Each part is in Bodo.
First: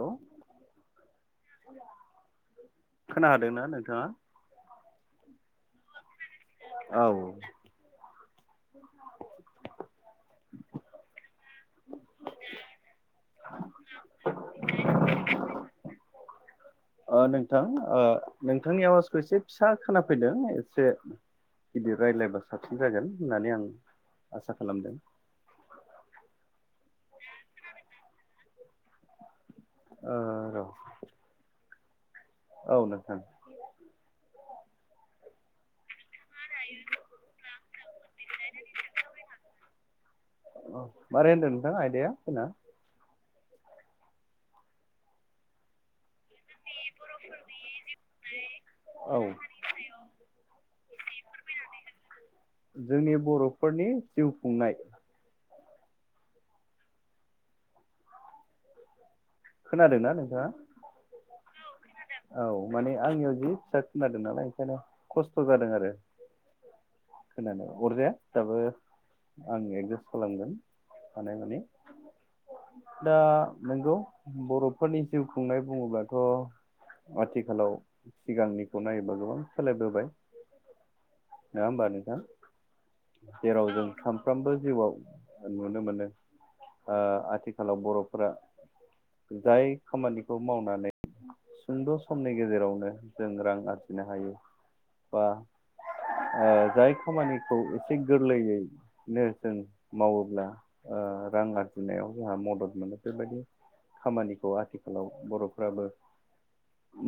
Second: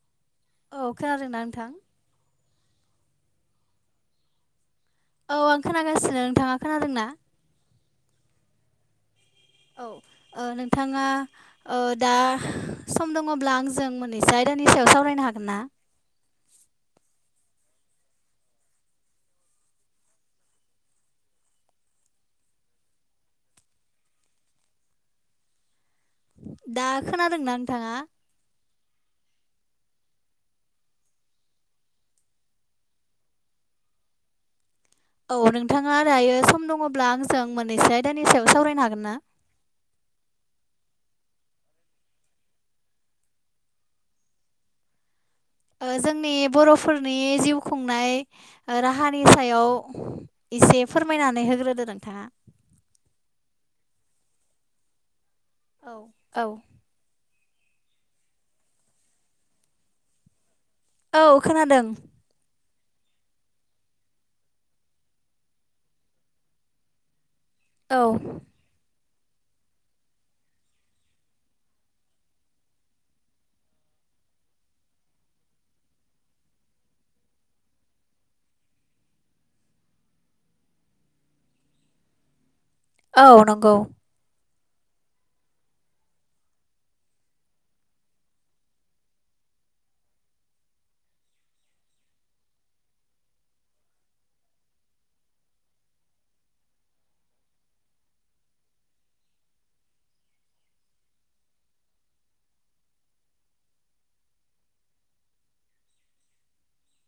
हेल' औ खोनादों ना नोंथां। खोनादोंना नोंथांङा औ आं खोनागासिनो नोंथांङा औ औ नोंथाङा दा सम दङ होमब्ला आंजों मोननैसो आयदानि सायाव सावरायनो हागोन ना नोंथां नोंथांनि आवाजखौ एसे फिसा खोनाफैदों एसे गिदिर रायलायबा साबसिन जागोन होननानै आं आसा खालामदों दा खोनादोंना नोंथांङा ओ औ नोंथां औ नोंथाङा दायो सम दङब्ला आंजों मोननैसो आयदानि सायाव सावरायनो हागोनना? अ मारै होनदों नोंथां आयदाया जोंना ओ जोंनि बर'फोरनि जिउ खुंनाय ओ औ राहानि सायाव एसे फोरमायनानै होग्रोदो नोंथांङा जोंनि बर'फोरनि जिउ खुंनाय औ औ खोनादों ना नोंथांङा? औ खोनादों। औ माने आंनियाव जि फिसा खोनादों नालाय ओंखायनो खस्थ' जादों आरो खोनानो औ अरजाया दाबो आं गेस्ट खालामगोन हानाय मानि दा नंगौ बर'फोरनि जिउ खुंनाय बुंङोब्लाथ' आथिखालाव सिगांनिखौ नायोबा गोबां सोलायबोबाय। नंङा ओमबा नोंथां औ जेराव नंगौ जों सान फ्रोमबो जिउआव नुनो मोनो ओ आथिखालाव बर'फोरा जाय खामानिखौ मावनानै सुंद' समनि गेजेरावनो जों रां आरजिनो हायो बा ओ जाय खामानिखौ एसे गोरलैयै नो जों मावोब्ला रां आरजिनायाव जोंहा मदद मोनो बेबायदि खामानिखौ आथिखालाव बर'फ्राबो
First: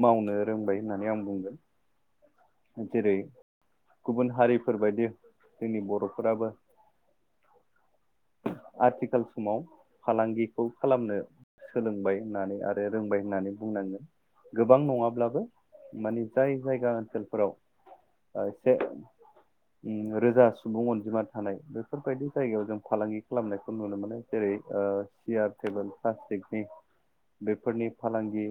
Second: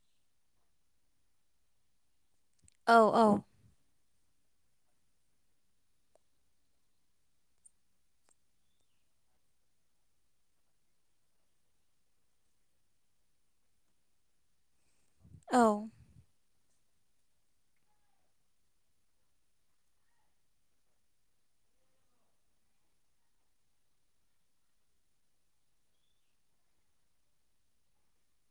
मावनो रोंबाय होननानै आं बुंगोन औ जेरै औ गुबुन हारिफोरबायदि जोंनि बर'फोराबो आथिखाल समाव फालांगिखौ खालामनो सोलोंबाय होननानै आरो रोंबाय होननानै बुंनांगोन गोबां नंङाब्लाबो औ माने जाय जायगा ओनसोलफोराव ओ एसे रोजा सुबुं अनजिमा थानाय बेफोरबायदि जायगायाव जों फालांगि खालामनायखौ नुनो मोनो जेरै ओ सियार टेबोल प्लास्टिकनि बेफोरनि फालांगि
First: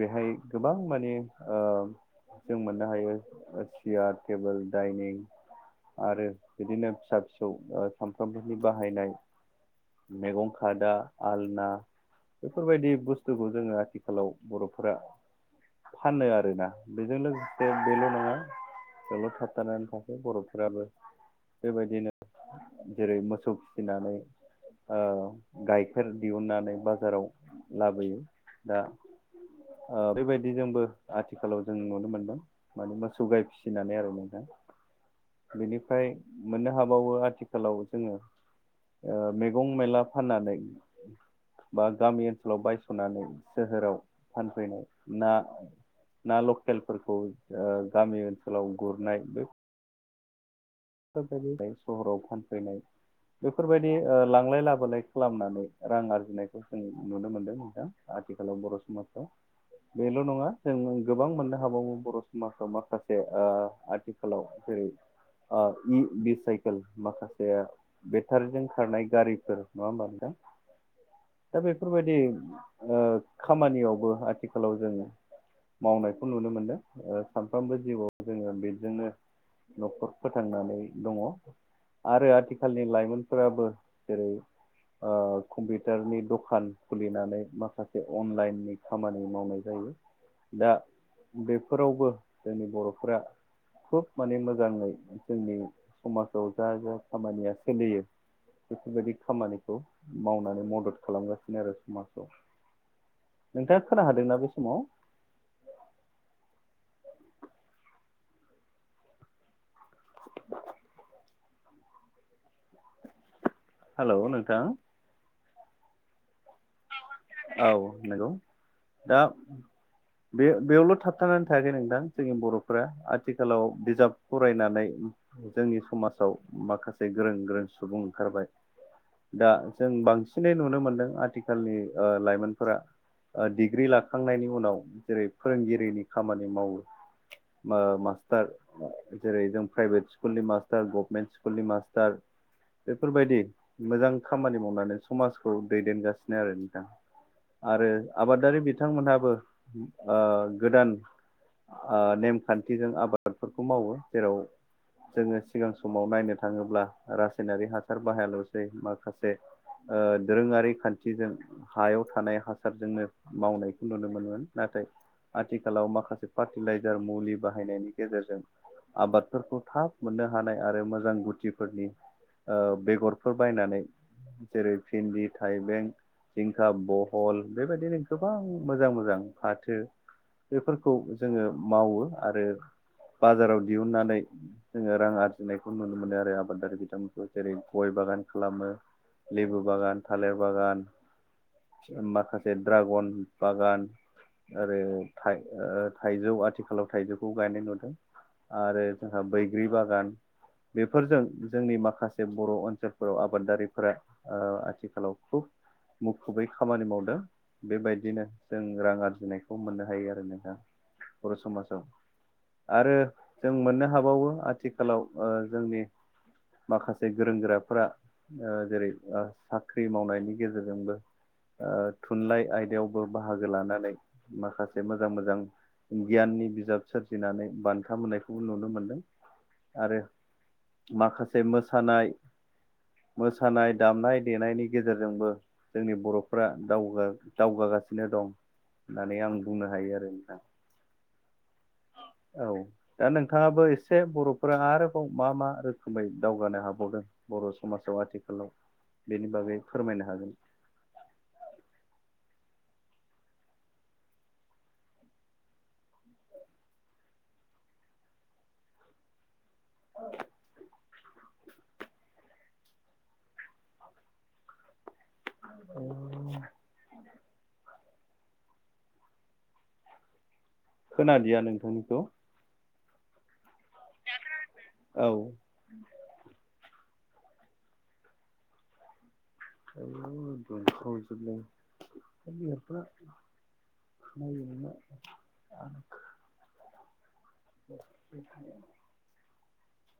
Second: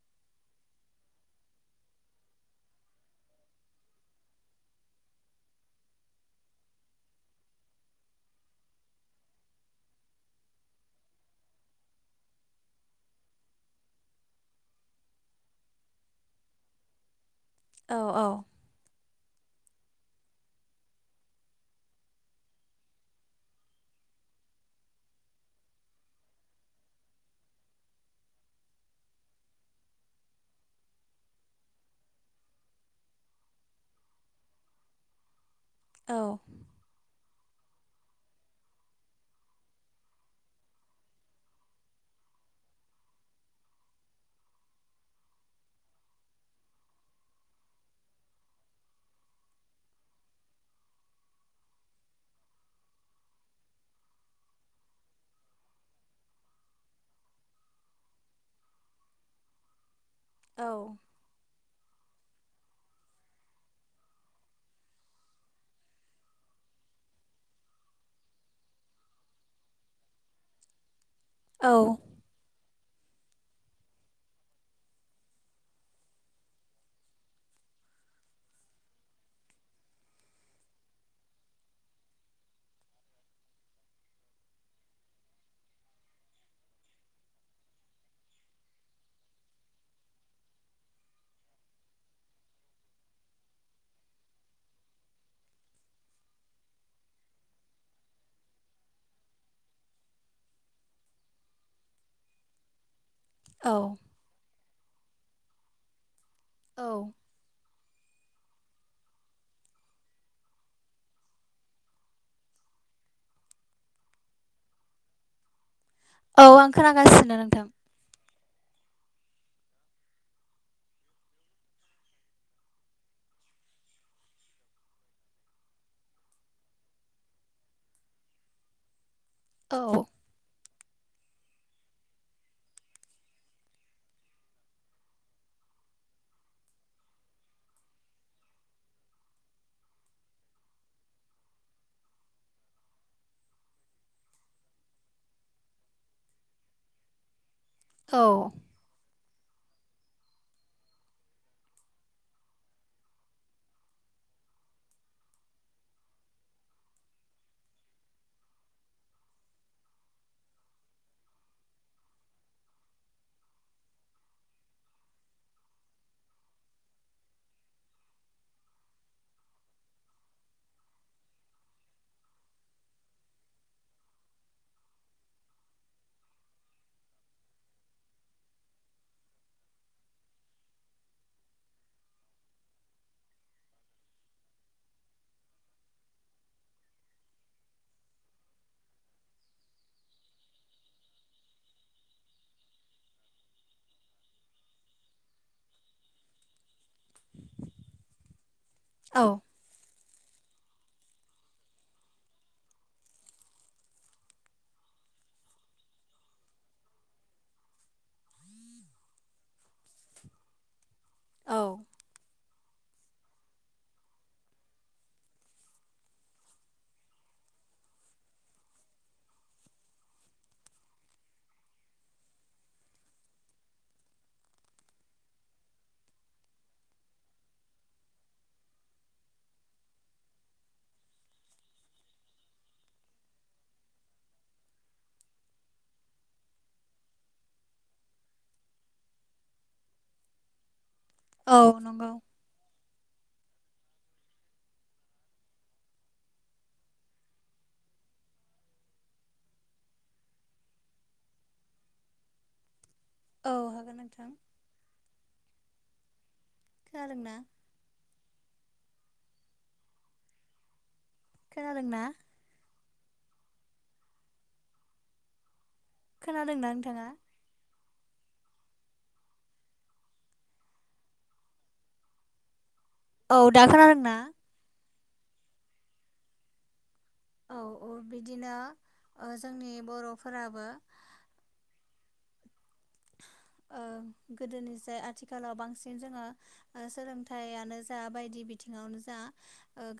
बेहाय गोबां माने ओ जों मोननो हायो। सियार टेबोल दडाइनिं आरो बिदिनो फिसा फिसौ ओ सामफ्रामबोनि बाहायनाय मेगं खादा आलना बेफोरबायदि बुस्थुखौ जोंङो आथिखालाव बर'फोरा फाननो आरोना बेजों लोगो से बेल' औ नङा बेल' थाबथानानै थाथों बर'फोराबो बेबायदिनो जेरै मोसौ फिसिनानै ओ गाइखेर दिहुननानै बाजाराव लाबोयो दा ओ बेबायदि जोंबो आथिखालाव जों नुनो मोनदों। माने मोसौ गाइ फिसिनानै आरो नोंथां [inaudible] बेनिफ्राय औ मोननो हाबावो आथि खालाव जोङो ओ मैगं मेला फाननानै बा गामि ओनसोलाव बायस'नानै सोहोराव फानफैनाय ना ना लकेलफोरखौ ओ गामि ओनसोलाव गुरनाय बे फोरखौ सहराव फानफैनाय बेफोरबायदि ओ लांलाय लाबोलाय खालामनानै रां आरजिनायखौ जों नुनो मोनदों नोंथां। आथिखालाव बर' समाजाव बेल' नङा जों औ गोबां मोननो हा हाबावो बर' समाजाव माखासे ओ आथिखालाव जेरै ओ इ बिसाइकोल माखासेया बेटारिजों खारनाय गारिफोर नङा ओमबा नोंथां? [inaudible] दा बेफोरबायदि ओ खामानियावबो आथिखालाव जोङो मावनायखौ नुनो मोनदों सानफ्रोमबो जिउआव जोङो बेजोंनो न'खर फोथांनानै दङ आरो आथिखालनि लाइमोनफोराबो जेरै कम्पिउटारनि दखान खुलिनानै माखासे अनलाइननि खामानि मावनाय जायो दा बेफोरावबो जोंनि बर'फोरा खुब माने मोजाङै जोंनि समाजाव जा जा खामानिया सोलियो बेफोरबायदि खामानिखौ मावनानै मदद खालामगासिनो आरो समाजाव नोंथाङा औ खोना हादोंना बे समाव औ हेल' नोंथां औ आं खोनागासिनो नोंथां औ नंगौ दा बे बेयावल' थाबथानानै थायाखै नोंथां जोंनि बर'फोरा आथिखालाव बिजाब फरायनानै जोंनि समाजाव माखासे गोरों गोरों सुबुं ओंखारबाय दा औ जों बांसिनै नुनो मोनदों आथिखालनि लाइमोनफोरा डिग्रि लाखांनायनि उनाव जेरै फोरोंगिरिनि खामानि मावो ओ मास्टार ओ जेरै जों प्राइभेट स्कुलनि मास्टार गभमेन्ट स्कुलनि मास्टार बेफोरबायदि मोजां खामानि मावनानै समाजखौ दैदेनगासिनो आरो आरो औ आबादारि बिथांमोनहाबो गोदान नेमखान्थिजों आबादफोरखौ मावो जेराव जोङो सिगां समाव नायनो थाङोब्ला रासायनारि हासार बाहायल'सै माखासे दोरोङारि खान्थिजों हायाव थानाय हासारजोंनो मावनायखौ नुनो मोनोमोन नाथाय आथिखालाव माखासे फार्टिलाइजार मुलि बाहायनायनि गेजेरजों आबादफोरखौ थाब मोननो हानाय आरो मोजां गुथिफोरनि बेगरफोर बायनानै जेरै भिन्दि थाइबें जिंखा बहल बेबायदिनो गोबां मोजां मोजां फाथो बेफोरखौ जोङो मावो आरो बाजाराव दिहुननानै जोङो रां आरजिनायखौ नुनो मोनो आरो आबादारि बिथांमोनखौ जेरै गय बागान खालामो लेबु बागान थालिर बागान माखासे द्रागन बागान आरो थाइजौ आथिखालाव थाइजौखौ गायनाय नुदों आरो औ जोंहा बैग्रि बागान बेफोरजों जोंनि माखासे बर' ओनसोलफोराव आबादारिफोरा आ आथिखालाव खुब मुखुबै खामानि मावदों बेबायदिनो जों रां आरजिनायखौ मोननो हायो आरो नोंहा बर औ समाजाव आरो जों मोननो हाबावो आथिखालाव जोंनि माखासे गोरों गोराफोरा जेरै साख्रि मावनायनि गेजेरजोंबो थुनलाइ आयदायावबो बाहागो लानानै माखासे मोजां मोजां। गियाननि बिजाब सोरजिनानै बान्था मोननायखौबो नुनो मोनदों आरो। माखासे मोसानाय। मोसानाय दामनाय देनायनि गेजेरजोंबो जोंनि बर'फ्रा दग दावगागासिनो दं होननानै आं बुंनो हायो आरो नोंथां। औ नंगौ। औ दा नोंथाङाबो एसे बर'फोरा आरोबाव मा मा रोखोमै दावगानो हाबावदों। बर' समाजाव आथिखालाव बेनि बागै फोरमायनो हागोन। औ हागोन नोंथां। गल ना। औ। खोनादों ना? अ। खोनादों ना नोंथाङा? खोनादया नोंथांनिखौ औ दा खोनादों। औ। औ बिदिनो जोंनि बर'फोराबो [unintelligible] खोनायो नोंना गोदोनि जाय आथिखालाव बांसिन जोङो सोलोंथायानो जा बायदि बिथिङावनो जा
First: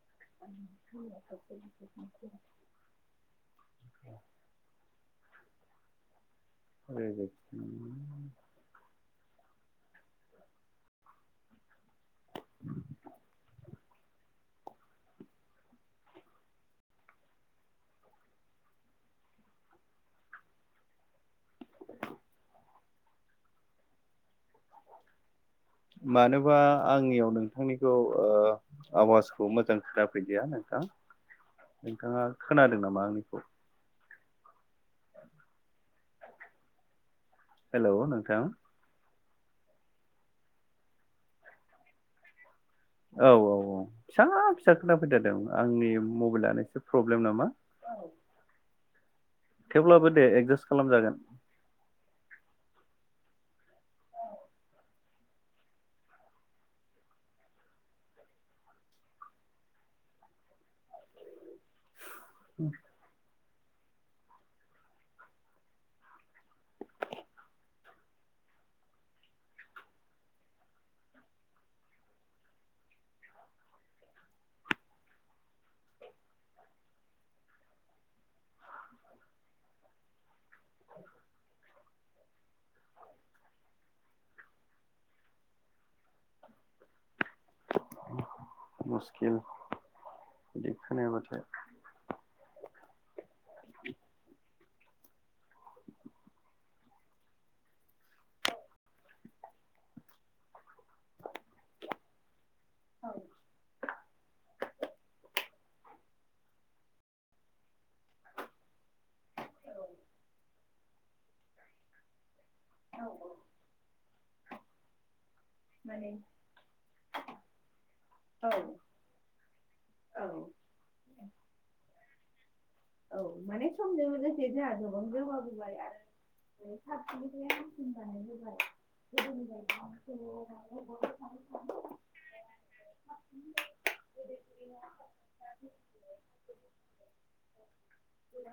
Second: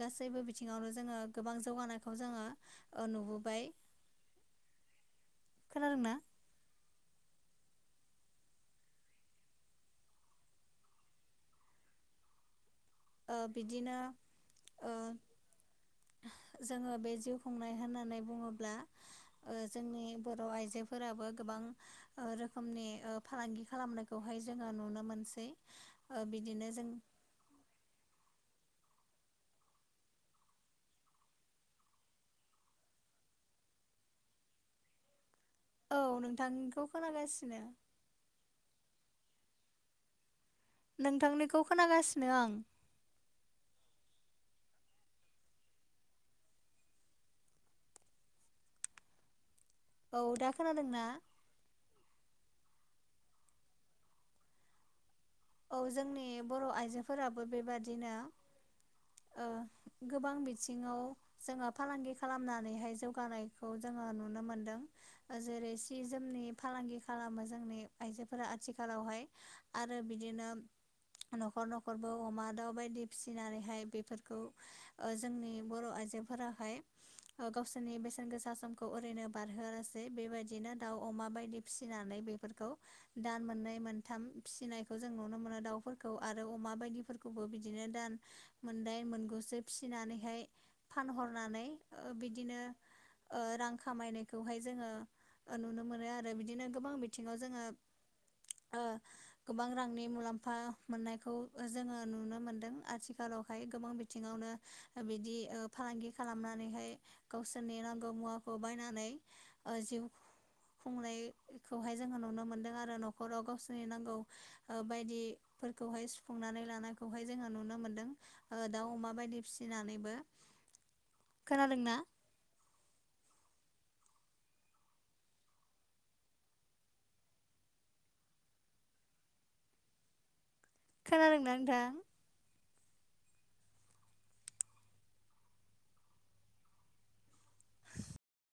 गासैबो बिथिङावनो जोङो गोबां जौगानायखौ जोङो औ नुबोबाय खोनादों ना। [unintelligible] [inaudible] बिदिनो जोङो बे जिउ खुंनाय होननानै बुङोब्ला जोंनि बर' आइजोफोराबो गोबां रोखोमनि फालांगि खालामनायखौहाय जोङो नुनो मोनसै। ओ मानोबा बिदिनो जों आंनियाव नोंथाङा नोंथांनिखौ आवाजखौ मोजां खोथाफैदिया नोंथां। नोंथाङा खोनादों नामा आंनिखौ। औ नोंथांखौ खोनागासिनो। हेल' नोंथां। नोंथांनिखौ खोनागासिनो आं। औ औ औ। फिसा फिसा खोनाफैथारदों आंनि मबाइलानो एसे प्रब्लेम नामा? [inaudible] थेवब्लाबो औ दे दा एडजासट खोनादोंना खालामजागोन। औ जोंनि बर' आइजोफोराबो बेबायदिनो गोबां बिथिङाव जोङो फालांगि खालामनानैहाय जौगानाय खौ जोङो नुनो मोनदों। जेरै सि जोमनि फालांगि खालामो जोंनि आइजोफोरा आथिखालावहाय आरो बि बिदिनो न'खर न'खरबो अमा दाउ बायदि फिसिनानैहाय बेफोरखौ जोंनि बर' आइजोफोराहाय गावसोरनि बेसेन गोसा समखौ ओरैनो बारहोवा लासै बेबायदिनो दाउ अमा बायदि फिसिनानै बे दान मोननै मोनथाम फिसिनायखौ जों नुनो मोनो दाउफोरखौ आरो अमा बायदिफोरखौ खौबो बिदिनो दान मोनदाय मुस्किल मोनगुसो फिसिनानैहाय बिदि खोनायाबाथाय फानहरनानै बिदिनो रां खामायनायखौहाय जोङो नुनो मोनो आरो बिदिनो गोबां बिथिङाव जोङो गोबां रांनि मुलाम्फा मोननायखौ जोङो नुनो मोनो। आथिखालावहाय गोबां बिथिङावनो बिदि फालांगि खालामनानैहाय गावसोरनि नांगौ मुवाखौ बायनानै जिउ खुंनायखौहाय जोङो नुनो मोनदों। आरो न'खराव गावसोरनि नांगौ ओ बायदिफोरखौहाय सुफुंनानै लानायखौहाय जोङो नुनो मोनदों। दाउ अमा बायदि फिसिनानैबो खोनादों ना? औ माने समजो जों लोगोसे गोबां गोमा बोबाय आरो साबथायाया मेसिन बानाय होबाय गोदोनि बायदि खोनादों ना नोंथां? बे [inaudible]